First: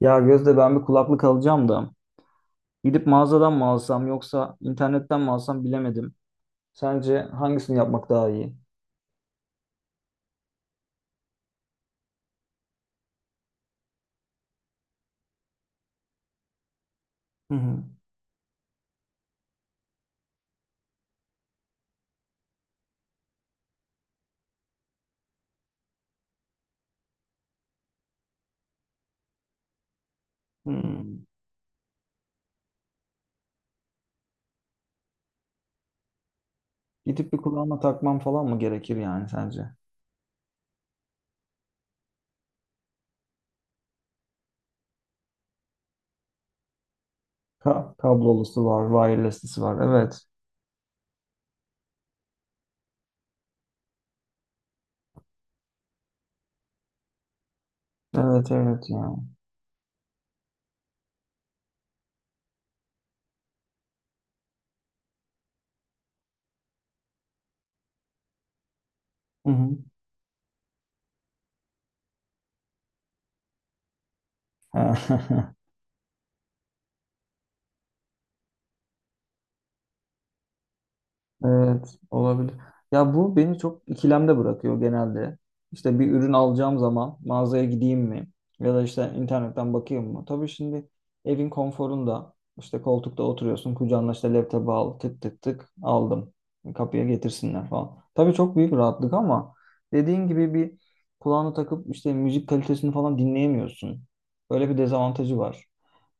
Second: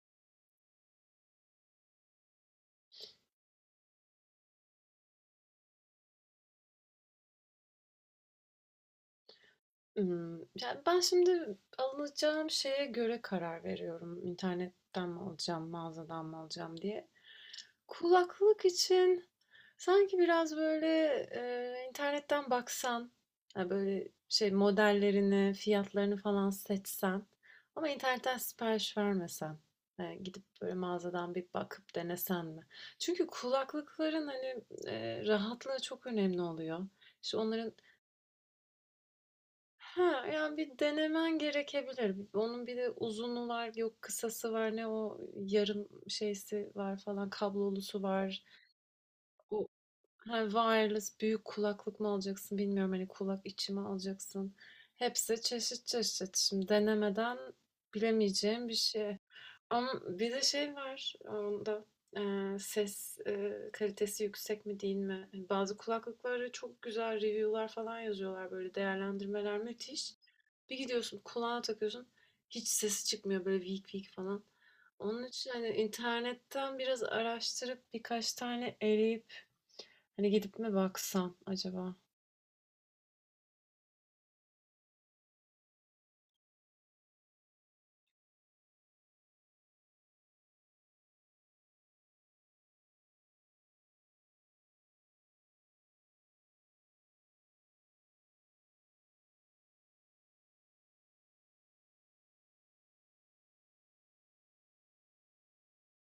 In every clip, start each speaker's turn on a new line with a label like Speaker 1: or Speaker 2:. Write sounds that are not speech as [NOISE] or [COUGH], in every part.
Speaker 1: Ya Gözde ben bir kulaklık alacağım da gidip mağazadan mı alsam yoksa internetten mi alsam bilemedim. Sence hangisini yapmak daha iyi?
Speaker 2: Ya, ben şimdi alacağım şeye göre karar veriyorum. İnternetten mi alacağım, mağazadan mı alacağım diye.
Speaker 1: Hı hı.
Speaker 2: Kulaklık için sanki biraz böyle, internetten baksan, hani, böyle, şey, modellerini, fiyatlarını falan seçsen ama internetten sipariş vermesen, gidip böyle
Speaker 1: Hmm.
Speaker 2: mağazadan bir bakıp denesen mi? Çünkü kulaklıkların, hani, rahatlığı çok önemli oluyor.
Speaker 1: Gidip bir
Speaker 2: İşte, onların.
Speaker 1: kulağıma takmam falan mı gerekir yani sence?
Speaker 2: Ha, yani bir denemen gerekebilir. Onun bir de uzunu var, yok kısası var, ne o yarım şeysi var falan,
Speaker 1: Ka
Speaker 2: kablolusu var.
Speaker 1: kablolusu var, wireless'lısı
Speaker 2: O.
Speaker 1: var. Evet.
Speaker 2: Ha, wireless büyük kulaklık mı alacaksın bilmiyorum. Hani kulak içi mi alacaksın? Hepsi çeşit çeşit. Şimdi denemeden
Speaker 1: Evet,
Speaker 2: bilemeyeceğim bir
Speaker 1: evet ya.
Speaker 2: şey. Ama bir de şey var onda, ses, kalitesi yüksek mi değil mi? Hani bazı kulaklıklara çok güzel review'lar falan yazıyorlar, böyle değerlendirmeler
Speaker 1: Hı
Speaker 2: müthiş. Bir gidiyorsun, kulağına takıyorsun, hiç sesi çıkmıyor, böyle vik vik falan.
Speaker 1: hı.
Speaker 2: Onun için
Speaker 1: [LAUGHS]
Speaker 2: hani internetten biraz araştırıp birkaç tane eleyip hani gidip mi baksam acaba?
Speaker 1: Evet, olabilir. Ya bu beni çok ikilemde bırakıyor genelde. İşte bir ürün alacağım zaman mağazaya gideyim mi? Ya da işte internetten bakayım mı? Tabii şimdi evin konforunda işte koltukta oturuyorsun. Kucağına işte laptopu al. Tık tık tık aldım. Kapıya getirsinler falan. Tabii çok büyük rahatlık ama dediğin gibi bir kulağını takıp işte müzik kalitesini falan dinleyemiyorsun. Böyle bir dezavantajı var.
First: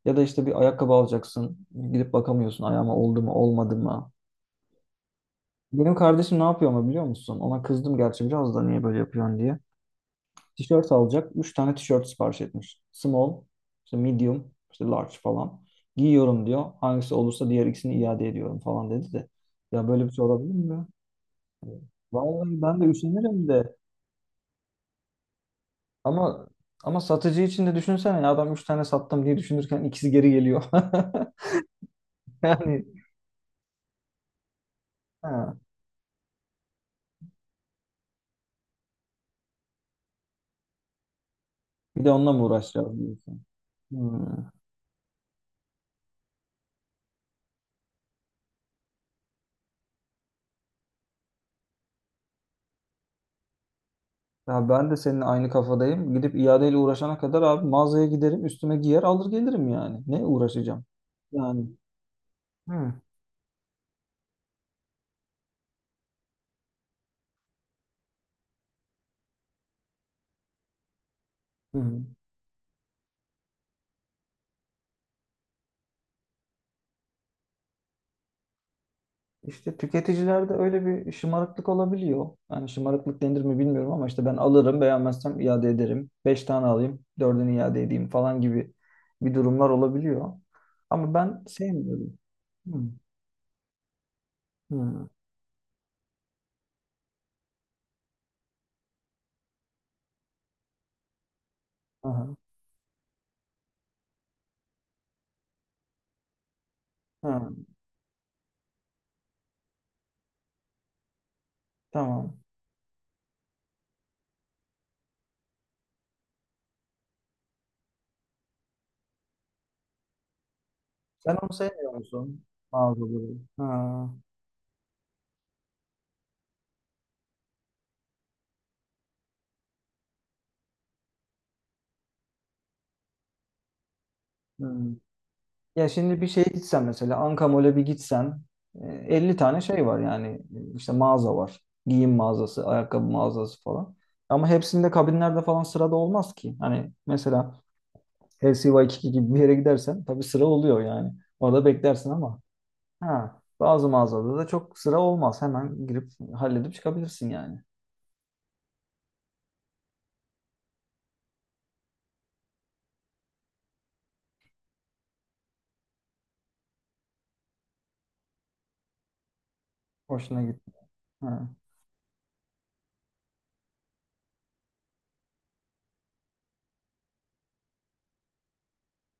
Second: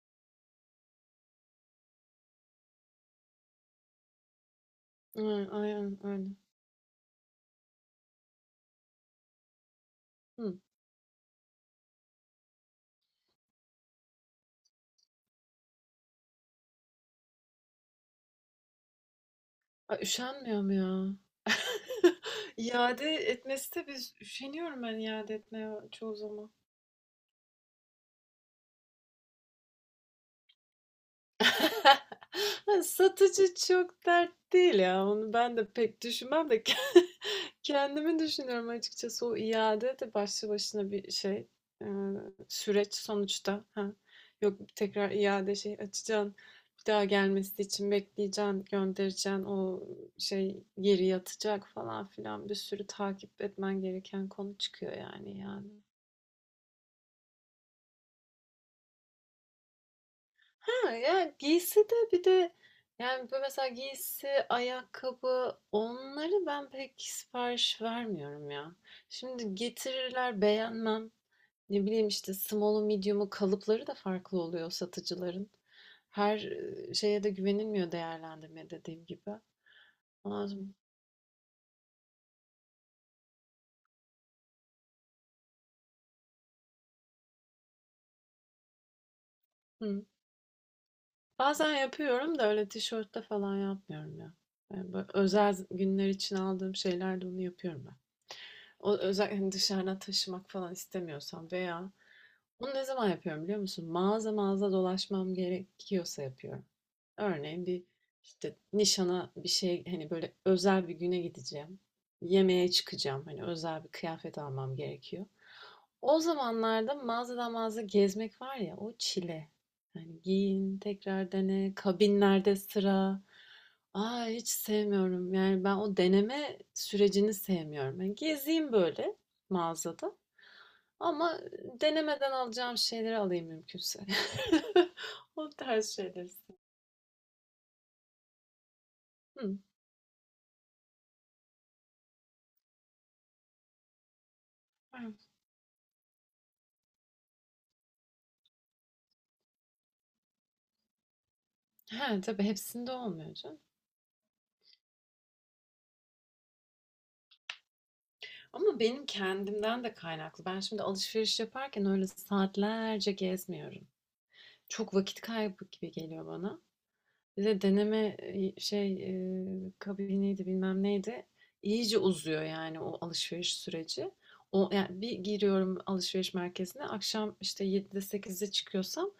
Speaker 1: Ya da işte bir ayakkabı alacaksın. Gidip bakamıyorsun, ayağıma oldu mu olmadı mı?
Speaker 2: Aynen,
Speaker 1: Benim
Speaker 2: aynen öyle.
Speaker 1: kardeşim ne yapıyor ama biliyor musun? Ona kızdım gerçi biraz, da niye böyle yapıyorsun diye.
Speaker 2: Hı.
Speaker 1: Tişört alacak. Üç tane tişört sipariş etmiş. Small, işte medium, işte large falan. Giyiyorum diyor. Hangisi olursa diğer ikisini iade ediyorum falan dedi de. Ya
Speaker 2: A,
Speaker 1: böyle bir şey olabilir
Speaker 2: üşenmiyorum
Speaker 1: mi?
Speaker 2: ya. [LAUGHS]
Speaker 1: Vallahi ben de
Speaker 2: İade
Speaker 1: üşenirim de.
Speaker 2: etmesi de biz üşeniyorum ben iade etmeye çoğu
Speaker 1: Ama
Speaker 2: zaman.
Speaker 1: ama satıcı için de düşünsene, ya adam üç tane sattım diye düşünürken ikisi geri geliyor. [LAUGHS]
Speaker 2: Ha,
Speaker 1: Yani
Speaker 2: satıcı çok dert değil ya. Onu
Speaker 1: ha,
Speaker 2: ben de pek düşünmem de [LAUGHS] kendimi düşünüyorum açıkçası. O iade de başlı başına bir şey, eee,
Speaker 1: bir de onunla mı
Speaker 2: süreç
Speaker 1: uğraşacağız diyorsun?
Speaker 2: sonuçta. Ha,
Speaker 1: Hmm.
Speaker 2: yok, tekrar iade şey açacaksın, bir daha gelmesi için bekleyeceksin, göndereceksin, o şey geri yatacak falan filan, bir sürü takip etmen gereken konu
Speaker 1: Ya ben
Speaker 2: çıkıyor
Speaker 1: de senin
Speaker 2: yani
Speaker 1: aynı
Speaker 2: yani.
Speaker 1: kafadayım. Gidip iadeyle uğraşana kadar abi mağazaya giderim, üstüme giyer, alır gelirim yani. Ne uğraşacağım?
Speaker 2: Ha, yani
Speaker 1: Yani
Speaker 2: giysi de bir de,
Speaker 1: hı,
Speaker 2: yani böyle mesela giysi, ayakkabı, onları ben pek sipariş vermiyorum ya. Şimdi getirirler, beğenmem. Ne
Speaker 1: hı.
Speaker 2: bileyim, işte small'u, medium'u, kalıpları da farklı oluyor satıcıların. Her şeye de güvenilmiyor, değerlendirme dediğim gibi.
Speaker 1: İşte
Speaker 2: Ama.
Speaker 1: tüketicilerde öyle bir şımarıklık olabiliyor. Yani şımarıklık denir mi bilmiyorum ama işte ben alırım, beğenmezsem iade ederim. Beş tane alayım, dördünü iade edeyim falan gibi bir durumlar
Speaker 2: Hı.
Speaker 1: olabiliyor. Ama ben
Speaker 2: Bazen
Speaker 1: sevmiyorum.
Speaker 2: yapıyorum da öyle
Speaker 1: Hı,
Speaker 2: tişörtte falan yapmıyorum ya. Yani böyle
Speaker 1: hı,
Speaker 2: özel günler için aldığım şeylerde onu yapıyorum ben. O özellikle hani dışarıdan taşımak falan istemiyorsam veya
Speaker 1: aha,
Speaker 2: bunu ne zaman yapıyorum biliyor musun? Mağaza mağaza dolaşmam gerekiyorsa yapıyorum.
Speaker 1: hı,
Speaker 2: Örneğin bir işte nişana bir şey, hani böyle özel bir güne gideceğim.
Speaker 1: tamam.
Speaker 2: Yemeğe çıkacağım. Hani özel bir kıyafet almam gerekiyor. O zamanlarda mağazadan mağaza gezmek var ya, o çile. Yani giyin, tekrar
Speaker 1: Sen onu
Speaker 2: dene,
Speaker 1: sevmiyor musun?
Speaker 2: kabinlerde sıra.
Speaker 1: Mağazaları. Ha,
Speaker 2: Aa, hiç sevmiyorum. Yani ben o deneme sürecini sevmiyorum. Yani gezeyim böyle mağazada. Ama denemeden alacağım şeyleri alayım mümkünse.
Speaker 1: hı.
Speaker 2: [LAUGHS] O
Speaker 1: Ya
Speaker 2: tarz
Speaker 1: şimdi bir
Speaker 2: şeyleri
Speaker 1: şeye
Speaker 2: seviyorum.
Speaker 1: gitsen, mesela Ankamol'e bir gitsen, 50
Speaker 2: Hı.
Speaker 1: tane şey var yani. İşte mağaza var. Giyim mağazası, ayakkabı mağazası falan. Ama hepsinde kabinlerde falan sırada olmaz ki. Hani mesela LCY2 gibi bir yere gidersen tabii sıra oluyor yani. Orada
Speaker 2: He,
Speaker 1: beklersin ama
Speaker 2: tabii hepsinde olmuyor
Speaker 1: ha,
Speaker 2: canım.
Speaker 1: bazı mağazada da çok sıra olmaz. Hemen girip halledip çıkabilirsin yani.
Speaker 2: Ama benim kendimden de kaynaklı. Ben şimdi alışveriş yaparken öyle saatlerce gezmiyorum. Çok vakit kaybı gibi geliyor bana. Bir de deneme, şey,
Speaker 1: Hoşuna
Speaker 2: kabiniydi,
Speaker 1: gitti.
Speaker 2: bilmem neydi.
Speaker 1: Ha.
Speaker 2: İyice uzuyor yani o alışveriş süreci. O, yani bir giriyorum alışveriş merkezine, akşam işte 7'de sekizde çıkıyorsam,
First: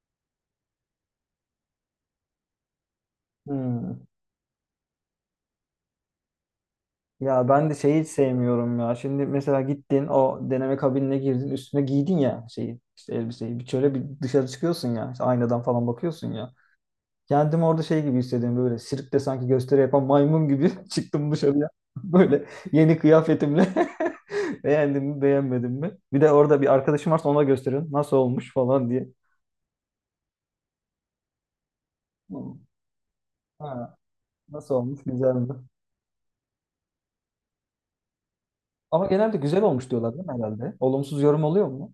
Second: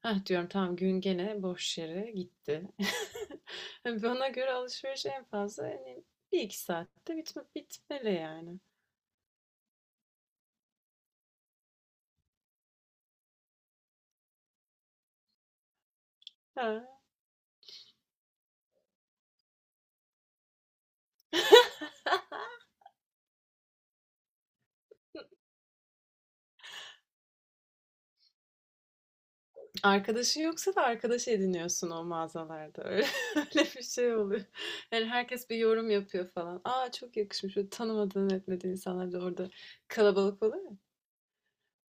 Speaker 2: heh diyorum, tamam gün gene boş yere gitti. [LAUGHS]
Speaker 1: Hmm.
Speaker 2: Hani bana göre alışveriş en fazla hani bir iki saatte bitme,
Speaker 1: Ya ben de şeyi hiç
Speaker 2: bitmeli yani.
Speaker 1: sevmiyorum ya. Şimdi mesela gittin, o deneme kabinine girdin, üstüne giydin ya şeyi, işte elbiseyi. Bir şöyle bir dışarı çıkıyorsun ya. İşte aynadan falan bakıyorsun ya.
Speaker 2: Ha.
Speaker 1: Kendimi orada şey gibi hissediyorum, böyle sirkte sanki gösteri yapan maymun gibi [LAUGHS] çıktım dışarıya. [LAUGHS]
Speaker 2: [LAUGHS]
Speaker 1: Böyle yeni kıyafetimle [LAUGHS] beğendim mi beğenmedim mi? Bir de orada bir arkadaşım varsa ona gösterin nasıl olmuş falan diye.
Speaker 2: Arkadaşın yoksa da arkadaş ediniyorsun o
Speaker 1: Hı.
Speaker 2: mağazalarda. Öyle, [LAUGHS] öyle bir
Speaker 1: Ha,
Speaker 2: şey oluyor.
Speaker 1: nasıl olmuş,
Speaker 2: Yani
Speaker 1: güzel
Speaker 2: herkes
Speaker 1: mi?
Speaker 2: bir yorum yapıyor falan. Aa, çok yakışmış. Böyle tanımadığın etmediğin
Speaker 1: Ama
Speaker 2: insanlar da
Speaker 1: genelde
Speaker 2: orada
Speaker 1: güzel olmuş diyorlar değil mi
Speaker 2: kalabalık oluyor
Speaker 1: herhalde?
Speaker 2: ya.
Speaker 1: Olumsuz yorum oluyor mu?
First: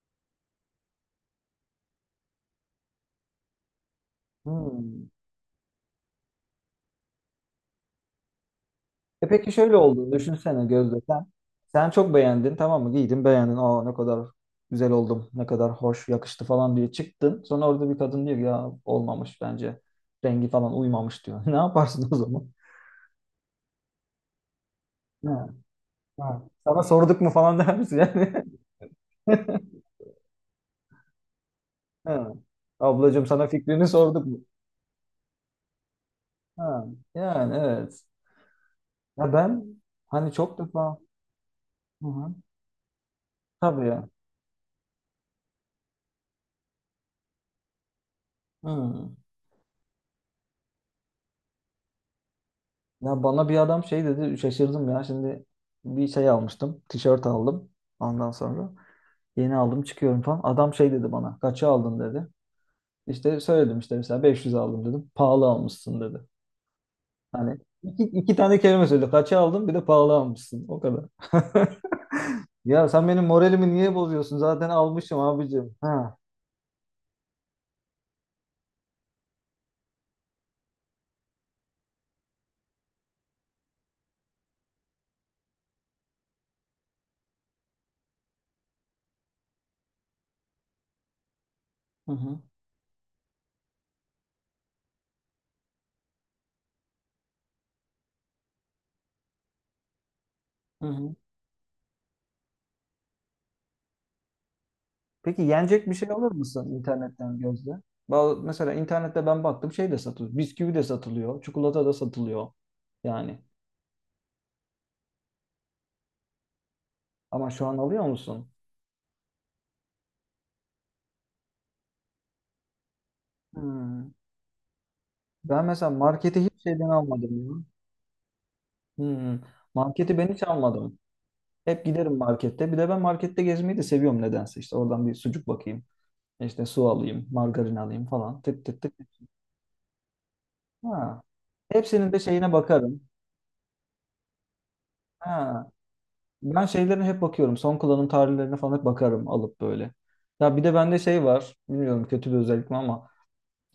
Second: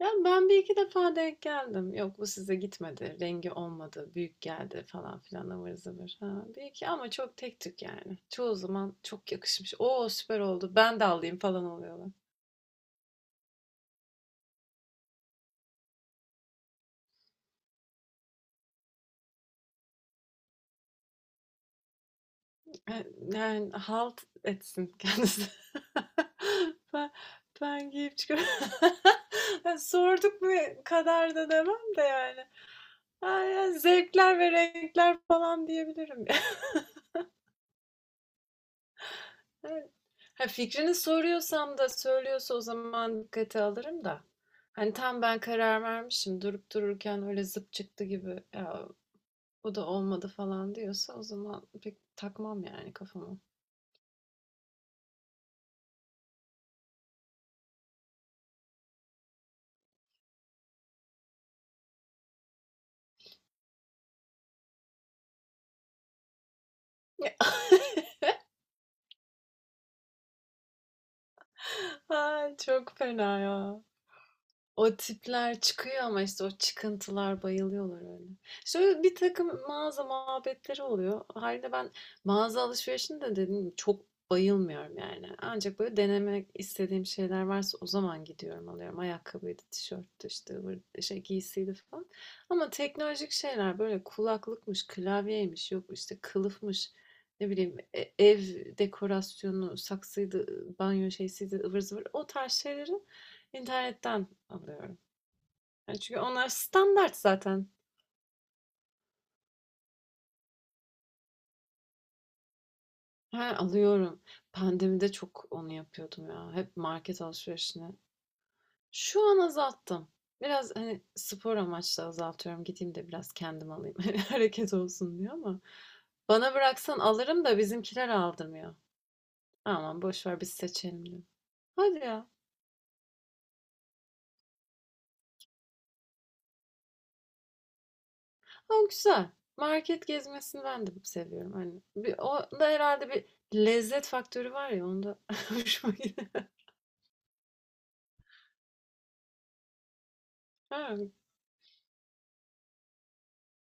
Speaker 2: Ya ben bir iki defa denk geldim. Yok bu size gitmedi. Rengi olmadı. Büyük geldi
Speaker 1: Hmm.
Speaker 2: falan filan ıvır zıvır. Ha, bir iki, ama çok tek tük yani. Çoğu zaman
Speaker 1: E
Speaker 2: çok
Speaker 1: peki,
Speaker 2: yakışmış.
Speaker 1: şöyle
Speaker 2: Oo
Speaker 1: oldu.
Speaker 2: süper
Speaker 1: Düşünsene
Speaker 2: oldu.
Speaker 1: Gözde
Speaker 2: Ben de
Speaker 1: sen.
Speaker 2: alayım falan
Speaker 1: Sen
Speaker 2: oluyorlar.
Speaker 1: çok beğendin, tamam mı? Giydin, beğendin. Aa ne kadar güzel oldum. Ne kadar hoş yakıştı falan diye çıktın. Sonra orada bir kadın diyor ki, ya olmamış bence. Rengi falan uymamış diyor. [LAUGHS] Ne yaparsın o zaman?
Speaker 2: Eee, yani, halt etsin kendisi.
Speaker 1: Ha, ha.
Speaker 2: [LAUGHS]
Speaker 1: Sana
Speaker 2: Ben
Speaker 1: sorduk mu falan [LAUGHS] der
Speaker 2: ben
Speaker 1: misin
Speaker 2: giyip
Speaker 1: yani?
Speaker 2: çıkıyorum. [LAUGHS] Ya,
Speaker 1: [LAUGHS]
Speaker 2: sorduk mu kadar da demem de
Speaker 1: Ha.
Speaker 2: yani.
Speaker 1: Ablacığım,
Speaker 2: Ha,
Speaker 1: sana
Speaker 2: ya,
Speaker 1: fikrini sorduk
Speaker 2: zevkler
Speaker 1: mu?
Speaker 2: ve renkler falan diyebilirim. [LAUGHS]
Speaker 1: Ha. Yani evet. Ya ben
Speaker 2: Evet.
Speaker 1: hani
Speaker 2: Ha,
Speaker 1: çok
Speaker 2: fikrini
Speaker 1: defa.
Speaker 2: soruyorsam da
Speaker 1: Hı hı.
Speaker 2: söylüyorsa o zaman dikkate
Speaker 1: Tabii
Speaker 2: alırım
Speaker 1: ya.
Speaker 2: da. Hani, tam ben karar vermişim, durup dururken öyle zıp çıktı gibi, "Ya,
Speaker 1: Hı.
Speaker 2: bu da olmadı." falan diyorsa o zaman pek takmam yani
Speaker 1: Ya
Speaker 2: kafama.
Speaker 1: bana bir adam şey dedi, şaşırdım ya. Şimdi bir şey almıştım, tişört aldım, ondan sonra yeni aldım, çıkıyorum falan, adam şey dedi bana, kaça aldın dedi. İşte söyledim işte, mesela 500 aldım dedim, pahalı almışsın dedi. Hani iki,
Speaker 2: [LAUGHS]
Speaker 1: iki tane kelime söyledi, kaça aldım, bir de pahalı almışsın, o kadar. [LAUGHS]
Speaker 2: Ay,
Speaker 1: Ya
Speaker 2: çok
Speaker 1: sen benim
Speaker 2: fena
Speaker 1: moralimi
Speaker 2: ya.
Speaker 1: niye bozuyorsun, zaten
Speaker 2: O
Speaker 1: almışım
Speaker 2: tipler
Speaker 1: abicim,
Speaker 2: çıkıyor,
Speaker 1: ha.
Speaker 2: ama işte o çıkıntılar, bayılıyorlar öyle. Şöyle bir takım mağaza muhabbetleri oluyor. Hâliyle ben mağaza alışverişini de dedim gibi çok bayılmıyorum yani. Ancak böyle denemek istediğim şeyler varsa o zaman gidiyorum alıyorum. Ayakkabıydı, tişörttü işte, ıvır şey giysiydi falan.
Speaker 1: Hı hı.
Speaker 2: Ama teknolojik şeyler, böyle kulaklıkmış, klavyeymiş, yok işte kılıfmış, ne bileyim ev dekorasyonu, saksıydı,
Speaker 1: Hı
Speaker 2: banyo
Speaker 1: hı.
Speaker 2: şeysiydi, ıvır zıvır. O tarz şeyleri internetten alıyorum.
Speaker 1: Peki, yenecek bir
Speaker 2: Hani,
Speaker 1: şey
Speaker 2: çünkü
Speaker 1: alır
Speaker 2: onlar
Speaker 1: mısın
Speaker 2: standart
Speaker 1: internetten
Speaker 2: zaten.
Speaker 1: gözle? Mesela internette ben baktım, şey de satılıyor. Bisküvi de satılıyor. Çikolata da satılıyor. Yani.
Speaker 2: He, alıyorum. Pandemide çok onu yapıyordum ya. Hep market
Speaker 1: Ama şu an
Speaker 2: alışverişini.
Speaker 1: alıyor musun?
Speaker 2: Şu an azalttım. Biraz, hani, spor amaçlı azaltıyorum. Gideyim de biraz kendim alayım. [LAUGHS]
Speaker 1: Hmm.
Speaker 2: Hani, hareket olsun diyor, ama
Speaker 1: Ben mesela marketi
Speaker 2: bana
Speaker 1: hiç şeyden
Speaker 2: bıraksan alırım
Speaker 1: almadım
Speaker 2: da
Speaker 1: ya.
Speaker 2: bizimkiler aldırmıyor.
Speaker 1: Hmm.
Speaker 2: Aman,
Speaker 1: Marketi
Speaker 2: boş
Speaker 1: ben
Speaker 2: ver,
Speaker 1: hiç
Speaker 2: biz
Speaker 1: almadım.
Speaker 2: seçelim diyor.
Speaker 1: Hep
Speaker 2: Hadi
Speaker 1: giderim
Speaker 2: ya.
Speaker 1: markette. Bir de ben markette gezmeyi de seviyorum nedense. İşte oradan bir sucuk bakayım. İşte su alayım, margarin alayım falan. Tık tık
Speaker 2: Ama
Speaker 1: tık.
Speaker 2: güzel. Market gezmesini ben de
Speaker 1: Ha.
Speaker 2: seviyorum. Hani,
Speaker 1: Hepsinin
Speaker 2: bir
Speaker 1: de şeyine
Speaker 2: o da
Speaker 1: bakarım.
Speaker 2: herhalde bir lezzet faktörü var ya onda [LAUGHS]
Speaker 1: Ha.
Speaker 2: hoşuma gidiyor.
Speaker 1: Ben şeylerine hep bakıyorum. Son kullanım tarihlerine falan hep bakarım alıp böyle. Ya bir de bende
Speaker 2: He.
Speaker 1: şey var. Bilmiyorum, kötü bir özellik mi ama.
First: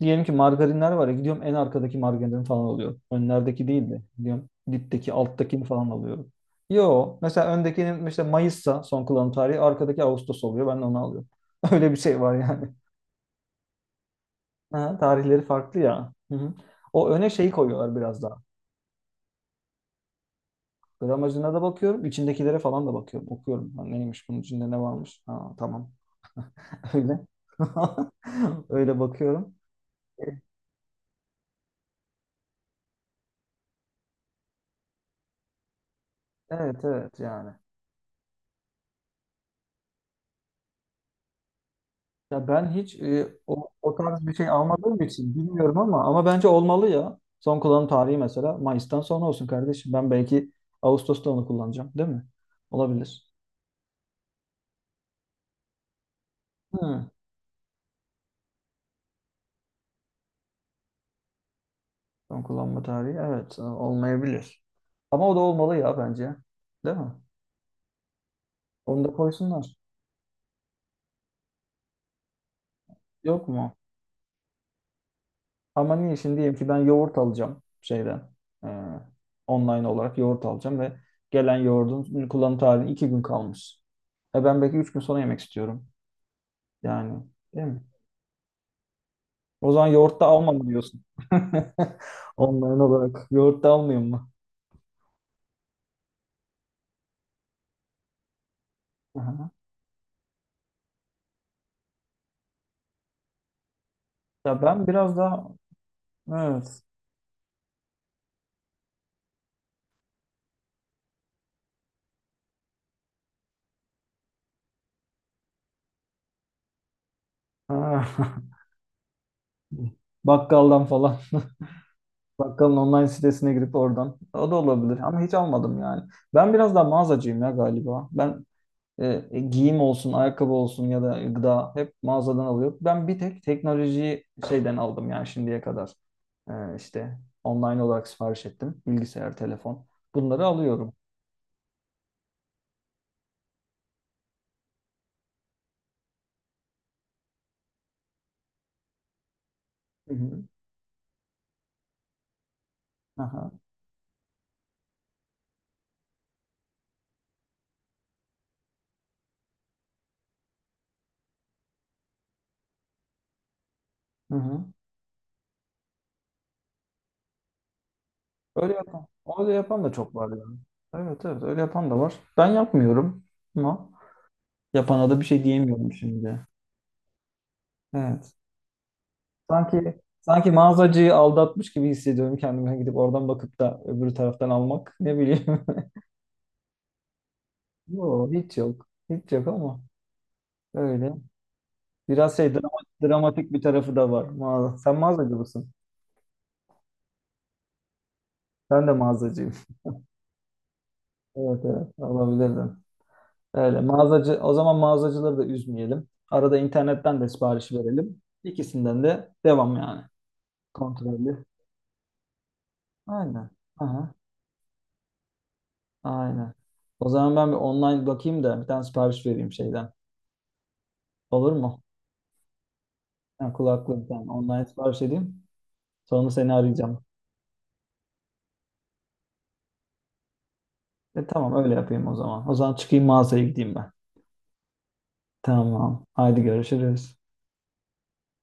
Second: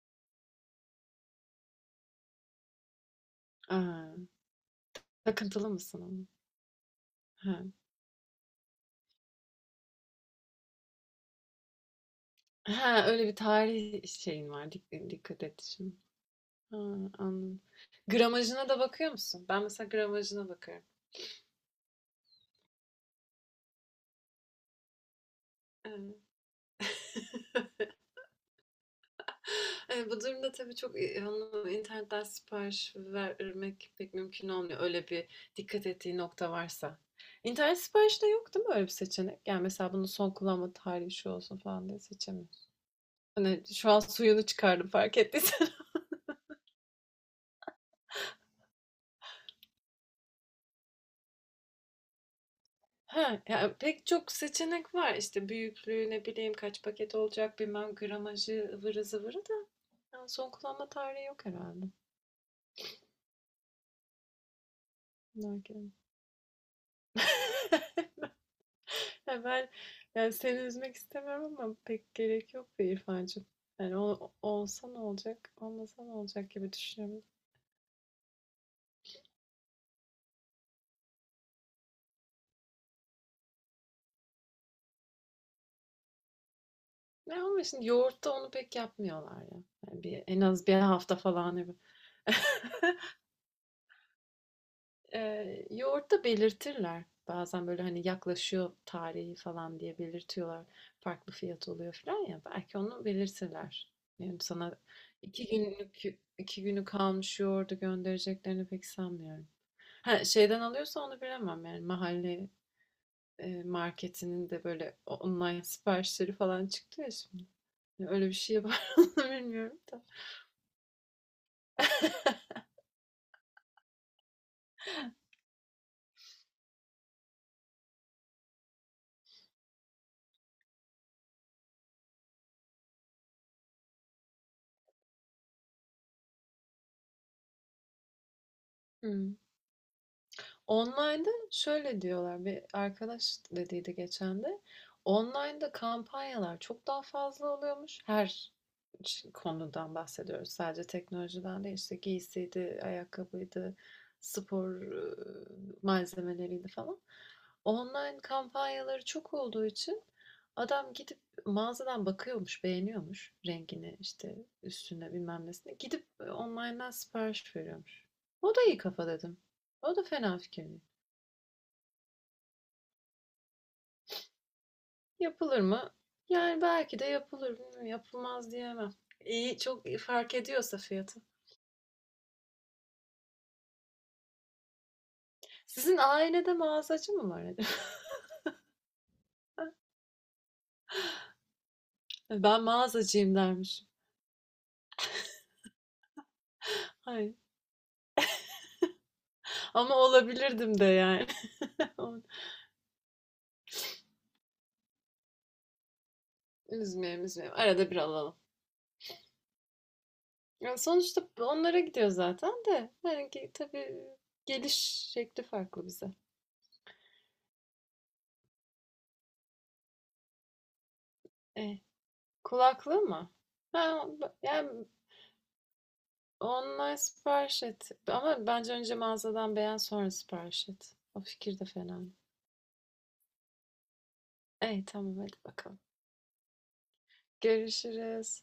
Speaker 1: Diyelim ki margarinler var ya, gidiyorum en arkadaki margarini falan alıyorum. Önlerdeki değil de
Speaker 2: A!
Speaker 1: gidiyorum dipteki alttakini
Speaker 2: Takıntılı
Speaker 1: falan
Speaker 2: mısın ama?
Speaker 1: alıyorum. Yo, mesela
Speaker 2: Ha.
Speaker 1: öndekinin işte Mayıs'sa son kullanım tarihi, arkadaki Ağustos oluyor, ben de onu alıyorum. [LAUGHS] Öyle bir şey var yani.
Speaker 2: He, öyle bir tarih şeyin var, dik
Speaker 1: Ha, tarihleri
Speaker 2: dikkat
Speaker 1: farklı
Speaker 2: etmişim.
Speaker 1: ya. Hı hı.
Speaker 2: Ha,
Speaker 1: O öne şeyi
Speaker 2: anladım.
Speaker 1: koyuyorlar biraz daha.
Speaker 2: Gramajına da bakıyor musun? Ben mesela gramajına bakarım.
Speaker 1: Gramajına da bakıyorum. İçindekilere falan da bakıyorum. Okuyorum. Ha, neymiş bunun içinde, ne varmış? Ha, tamam.
Speaker 2: Evet.
Speaker 1: [LAUGHS] Öyle. [LAUGHS] Öyle bakıyorum.
Speaker 2: Bu durumda tabii çok, onu internetten sipariş vermek pek mümkün olmuyor, öyle bir dikkat ettiği nokta
Speaker 1: Evet
Speaker 2: varsa.
Speaker 1: evet yani.
Speaker 2: İnternet siparişte yok değil mi öyle bir seçenek? Yani mesela bunun son kullanma tarihi şu olsun falan diye
Speaker 1: Ya
Speaker 2: seçemiyorsun.
Speaker 1: ben hiç e,
Speaker 2: Hani
Speaker 1: o,
Speaker 2: şu
Speaker 1: o
Speaker 2: an
Speaker 1: tarz bir
Speaker 2: suyunu
Speaker 1: şey
Speaker 2: çıkardım,
Speaker 1: almadığım
Speaker 2: fark
Speaker 1: için
Speaker 2: ettiysen.
Speaker 1: bilmiyorum, ama bence olmalı ya. Son kullanım tarihi mesela Mayıs'tan sonra olsun kardeşim. Ben belki Ağustos'ta onu kullanacağım, değil mi? Olabilir.
Speaker 2: Ha, ya pek çok seçenek var. İşte büyüklüğü, ne bileyim kaç
Speaker 1: Hmm.
Speaker 2: paket olacak, bilmem gramajı ıvırı zıvırı da, yani son kullanma tarihi yok herhalde.
Speaker 1: Son kullanma tarihi evet, olmayabilir. Ama o da olmalı
Speaker 2: Nargilenin.
Speaker 1: ya bence. Değil mi?
Speaker 2: [LAUGHS]
Speaker 1: Onu da
Speaker 2: Ya ben,
Speaker 1: koysunlar.
Speaker 2: yani seni üzmek istemiyorum ama pek gerek yok be İrfancığım.
Speaker 1: Yok mu?
Speaker 2: Yani olsa ne olacak,
Speaker 1: Ama
Speaker 2: olmasa ne
Speaker 1: niye şimdi
Speaker 2: olacak
Speaker 1: diyelim ki
Speaker 2: gibi
Speaker 1: ben yoğurt
Speaker 2: düşünüyorum.
Speaker 1: alacağım şeyden, e, online olarak yoğurt alacağım ve gelen yoğurdun kullanım tarihine iki gün kalmış. E ben belki üç gün sonra yemek istiyorum. Yani
Speaker 2: Ne ama,
Speaker 1: değil mi?
Speaker 2: şimdi yoğurtta onu pek yapmıyorlar ya.
Speaker 1: O zaman
Speaker 2: Yani
Speaker 1: yoğurt da
Speaker 2: en az
Speaker 1: almam
Speaker 2: bir
Speaker 1: diyorsun.
Speaker 2: hafta falan gibi.
Speaker 1: [LAUGHS] Online
Speaker 2: [LAUGHS]
Speaker 1: olarak yoğurt da almayayım mı?
Speaker 2: Yoğurtta belirtirler. Bazen böyle hani yaklaşıyor tarihi
Speaker 1: Aha.
Speaker 2: falan diye belirtiyorlar. Farklı fiyat oluyor falan ya. Belki onu belirtirler. Yani
Speaker 1: Ya
Speaker 2: sana
Speaker 1: ben biraz daha
Speaker 2: iki günlük, iki
Speaker 1: evet.
Speaker 2: günü kalmış yoğurdu göndereceklerini pek sanmıyorum. Ha, şeyden alıyorsa onu bilemem, yani mahalle marketinin de böyle online [LAUGHS] siparişleri falan çıktı ya şimdi.
Speaker 1: Ha.
Speaker 2: Hani öyle bir şey var, [LAUGHS] onu bilmiyorum
Speaker 1: [LAUGHS]
Speaker 2: da.
Speaker 1: Bakkaldan falan. [LAUGHS] Bakkalın online sitesine girip oradan. O da olabilir ama hiç almadım yani. Ben biraz daha mağazacıyım ya galiba. Ben giyim olsun, ayakkabı olsun ya da gıda hep mağazadan alıyor. Ben bir tek teknolojiyi şeyden aldım yani şimdiye kadar. İşte online olarak sipariş ettim.
Speaker 2: Hı.
Speaker 1: Bilgisayar, telefon. Bunları alıyorum.
Speaker 2: Online'da şöyle diyorlar, bir arkadaş dediydi geçen de, online'da kampanyalar çok daha fazla oluyormuş. Her konudan
Speaker 1: Hı hı.
Speaker 2: bahsediyoruz. Sadece teknolojiden değil, işte giysiydi,
Speaker 1: Aha.
Speaker 2: ayakkabıydı, spor malzemeleriydi falan. Online kampanyaları çok olduğu için adam gidip mağazadan bakıyormuş, beğeniyormuş rengini,
Speaker 1: Hı
Speaker 2: işte
Speaker 1: hı.
Speaker 2: üstüne bilmem nesine. Gidip online'dan sipariş veriyormuş. O da
Speaker 1: Öyle
Speaker 2: iyi
Speaker 1: yapan.
Speaker 2: kafa dedim.
Speaker 1: Öyle yapan da
Speaker 2: O da
Speaker 1: çok var
Speaker 2: fena
Speaker 1: yani.
Speaker 2: fikir değil.
Speaker 1: Evet evet öyle yapan da var. Ben yapmıyorum ama yapana da bir şey
Speaker 2: Yapılır mı?
Speaker 1: diyemiyorum şimdi.
Speaker 2: Yani belki de yapılır. Bilmiyorum,
Speaker 1: Evet.
Speaker 2: yapılmaz diyemem. İyi, çok
Speaker 1: Sanki
Speaker 2: iyi fark
Speaker 1: sanki
Speaker 2: ediyorsa
Speaker 1: mağazacıyı
Speaker 2: fiyatı.
Speaker 1: aldatmış gibi hissediyorum kendime, gidip oradan bakıp da öbür taraftan almak. Ne bileyim. [LAUGHS]
Speaker 2: Sizin ailede mağazacı mı var acaba?
Speaker 1: Yok, hiç yok. Hiç yok ama
Speaker 2: [LAUGHS]
Speaker 1: öyle. Biraz şey,
Speaker 2: Ben
Speaker 1: dramatik,
Speaker 2: mağazacıyım
Speaker 1: dramatik bir
Speaker 2: dermişim.
Speaker 1: tarafı da var. Mağaza. Sen mağazacı mısın?
Speaker 2: Hayır.
Speaker 1: Ben de mağazacıyım.
Speaker 2: Ama olabilirdim de yani.
Speaker 1: Evet evet
Speaker 2: [LAUGHS]
Speaker 1: olabilirdim. Öyle mağazacı, o zaman mağazacıları da üzmeyelim. Arada internetten
Speaker 2: Üzmeyelim,
Speaker 1: de
Speaker 2: üzmeyelim.
Speaker 1: sipariş
Speaker 2: Arada bir
Speaker 1: verelim.
Speaker 2: alalım.
Speaker 1: İkisinden de devam yani.
Speaker 2: Ya sonuçta
Speaker 1: Kontrollü.
Speaker 2: onlara gidiyor zaten de. Yani
Speaker 1: Aynen.
Speaker 2: ki tabii
Speaker 1: Aha,
Speaker 2: geliş şekli farklı bize.
Speaker 1: aynen. O zaman ben bir online bakayım da bir tane sipariş vereyim şeyden. Olur
Speaker 2: E,
Speaker 1: mu?
Speaker 2: kulaklığı mı?
Speaker 1: Yani
Speaker 2: Ha,
Speaker 1: kulaklığından online
Speaker 2: yani
Speaker 1: sipariş edeyim. Sonra seni
Speaker 2: online
Speaker 1: arayacağım.
Speaker 2: sipariş et. Ama bence önce mağazadan beğen, sonra sipariş et. O
Speaker 1: E
Speaker 2: fikir
Speaker 1: tamam,
Speaker 2: de
Speaker 1: öyle
Speaker 2: fena.
Speaker 1: yapayım o zaman. O zaman çıkayım, mağazaya gideyim ben.
Speaker 2: İyi, tamam, hadi bakalım.
Speaker 1: Tamam. Haydi, görüşürüz.
Speaker 2: Görüşürüz.